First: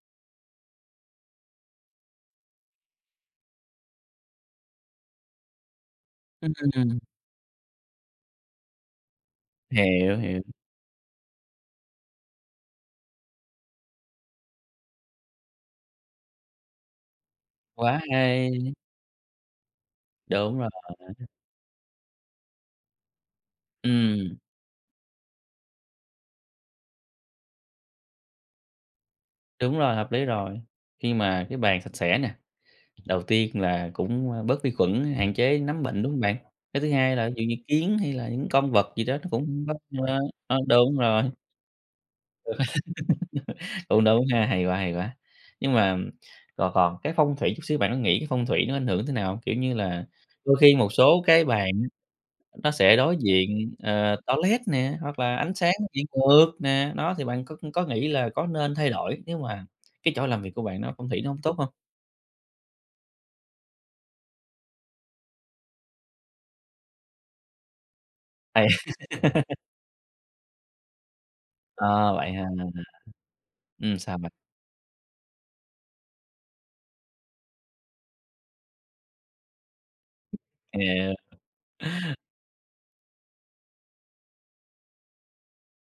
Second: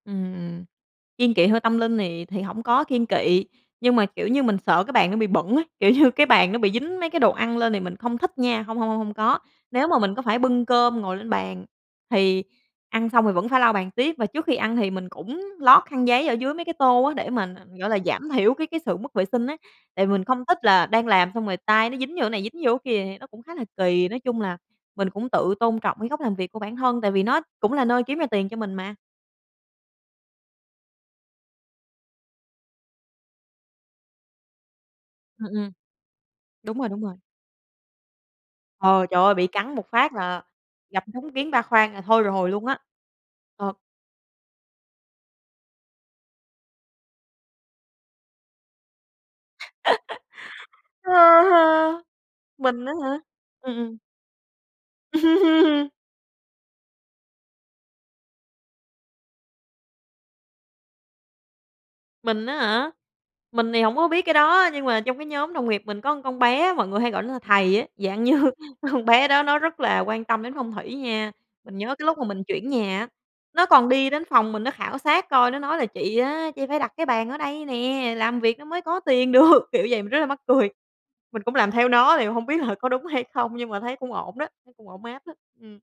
Ừm, kiêng kị hơi tâm linh thì thì hổng có kiêng kị, nhưng mà, kiểu như, mình sợ cái bàn nó bị bẩn ấy, kiểu như cái bàn Ừm, nó ừm, bị ừm. dính mấy cái đồ ăn lên thì mình không thích nha. Hông, hông, hông, hông có. Nếu mà mình Hiểu, có phải hiểu. bưng cơm ngồi lên bàn thì ăn xong thì vẫn phải lau bàn tiếp. Và trước khi ăn thì mình cũng lót khăn giấy ở dưới mấy cái tô á để mà, ờ, gọi là, Quá giảm thiểu cái hay. cái sự mất vệ sinh á. Tại vì mình không thích Đúng rồi. là đang làm xong rồi tay nó dính vô cái này dính vô cái kia thì nó cũng khá là kì. Nói Ừm. chung là mình cũng tự tôn trọng cái góc làm việc của bản thân tại vì nó cũng là nơi kiếm ra tiền cho mình mà. Đúng rồi, hợp lý rồi. Khi mà cái bàn sạch sẽ nè, đầu tiên là cũng bớt vi khuẩn, hạn Ừm, chế ừm. nấm bệnh, đúng không bạn? Đúng Cái rồi, thứ đúng rồi. hai là ví dụ như kiến hay là những con vật gì Ồ, đó trời nó ơi bị cũng cắn nấp một phát ơ, là ơ, đúng gặp rồi. đúng kiến ba khoang là thôi rồi Ừ, luôn á. Ờ. cũng đúng ha. Hay quá, hay quá. Nhưng mà, còn còn cái phong thủy chút xíu, bạn có nghĩ cái phong thủy nó ảnh hưởng thế nào hông? Kiểu như là, đôi khi một Ơ, số cái bàn á ha, nó mình á sẽ đối hả? diện, Ừm, ừm. ờ, toilet nè, hoặc là ánh sáng bị ngược nè. Đó, thì bạn có có nghĩ là có nên thay đổi nếu mà cái chỗ làm việc của bạn nó phong thủy nó hông tốt hông? Mình á hả? Mình thì hổng có biết cái đó. Nhưng mà trong cái nhóm đồng nghiệp mình có con bé á, mọi người hay gọi nó là thầy á. Dạng như Thầy. con bé đó nó rất là quan tâm đến phong thủy nha. Mình nhớ cái Ờ, lúc mà vậy ha. mình chuyển nhà á, nó còn Ừm, đi sao đến bạn? phòng mình nó khảo sát coi, nó nói là "Chị á, chị phải đặt cái bàn ở đây nè, làm việc nó mới có tiền được." Kiểu vậy, mình rất là mắc cười. Hiểu. Mình cũng làm theo nó thì hông biết là có đúng hay không, nhưng mà thấy cũng ổn đó, thấy cũng ổn áp á. Ừm.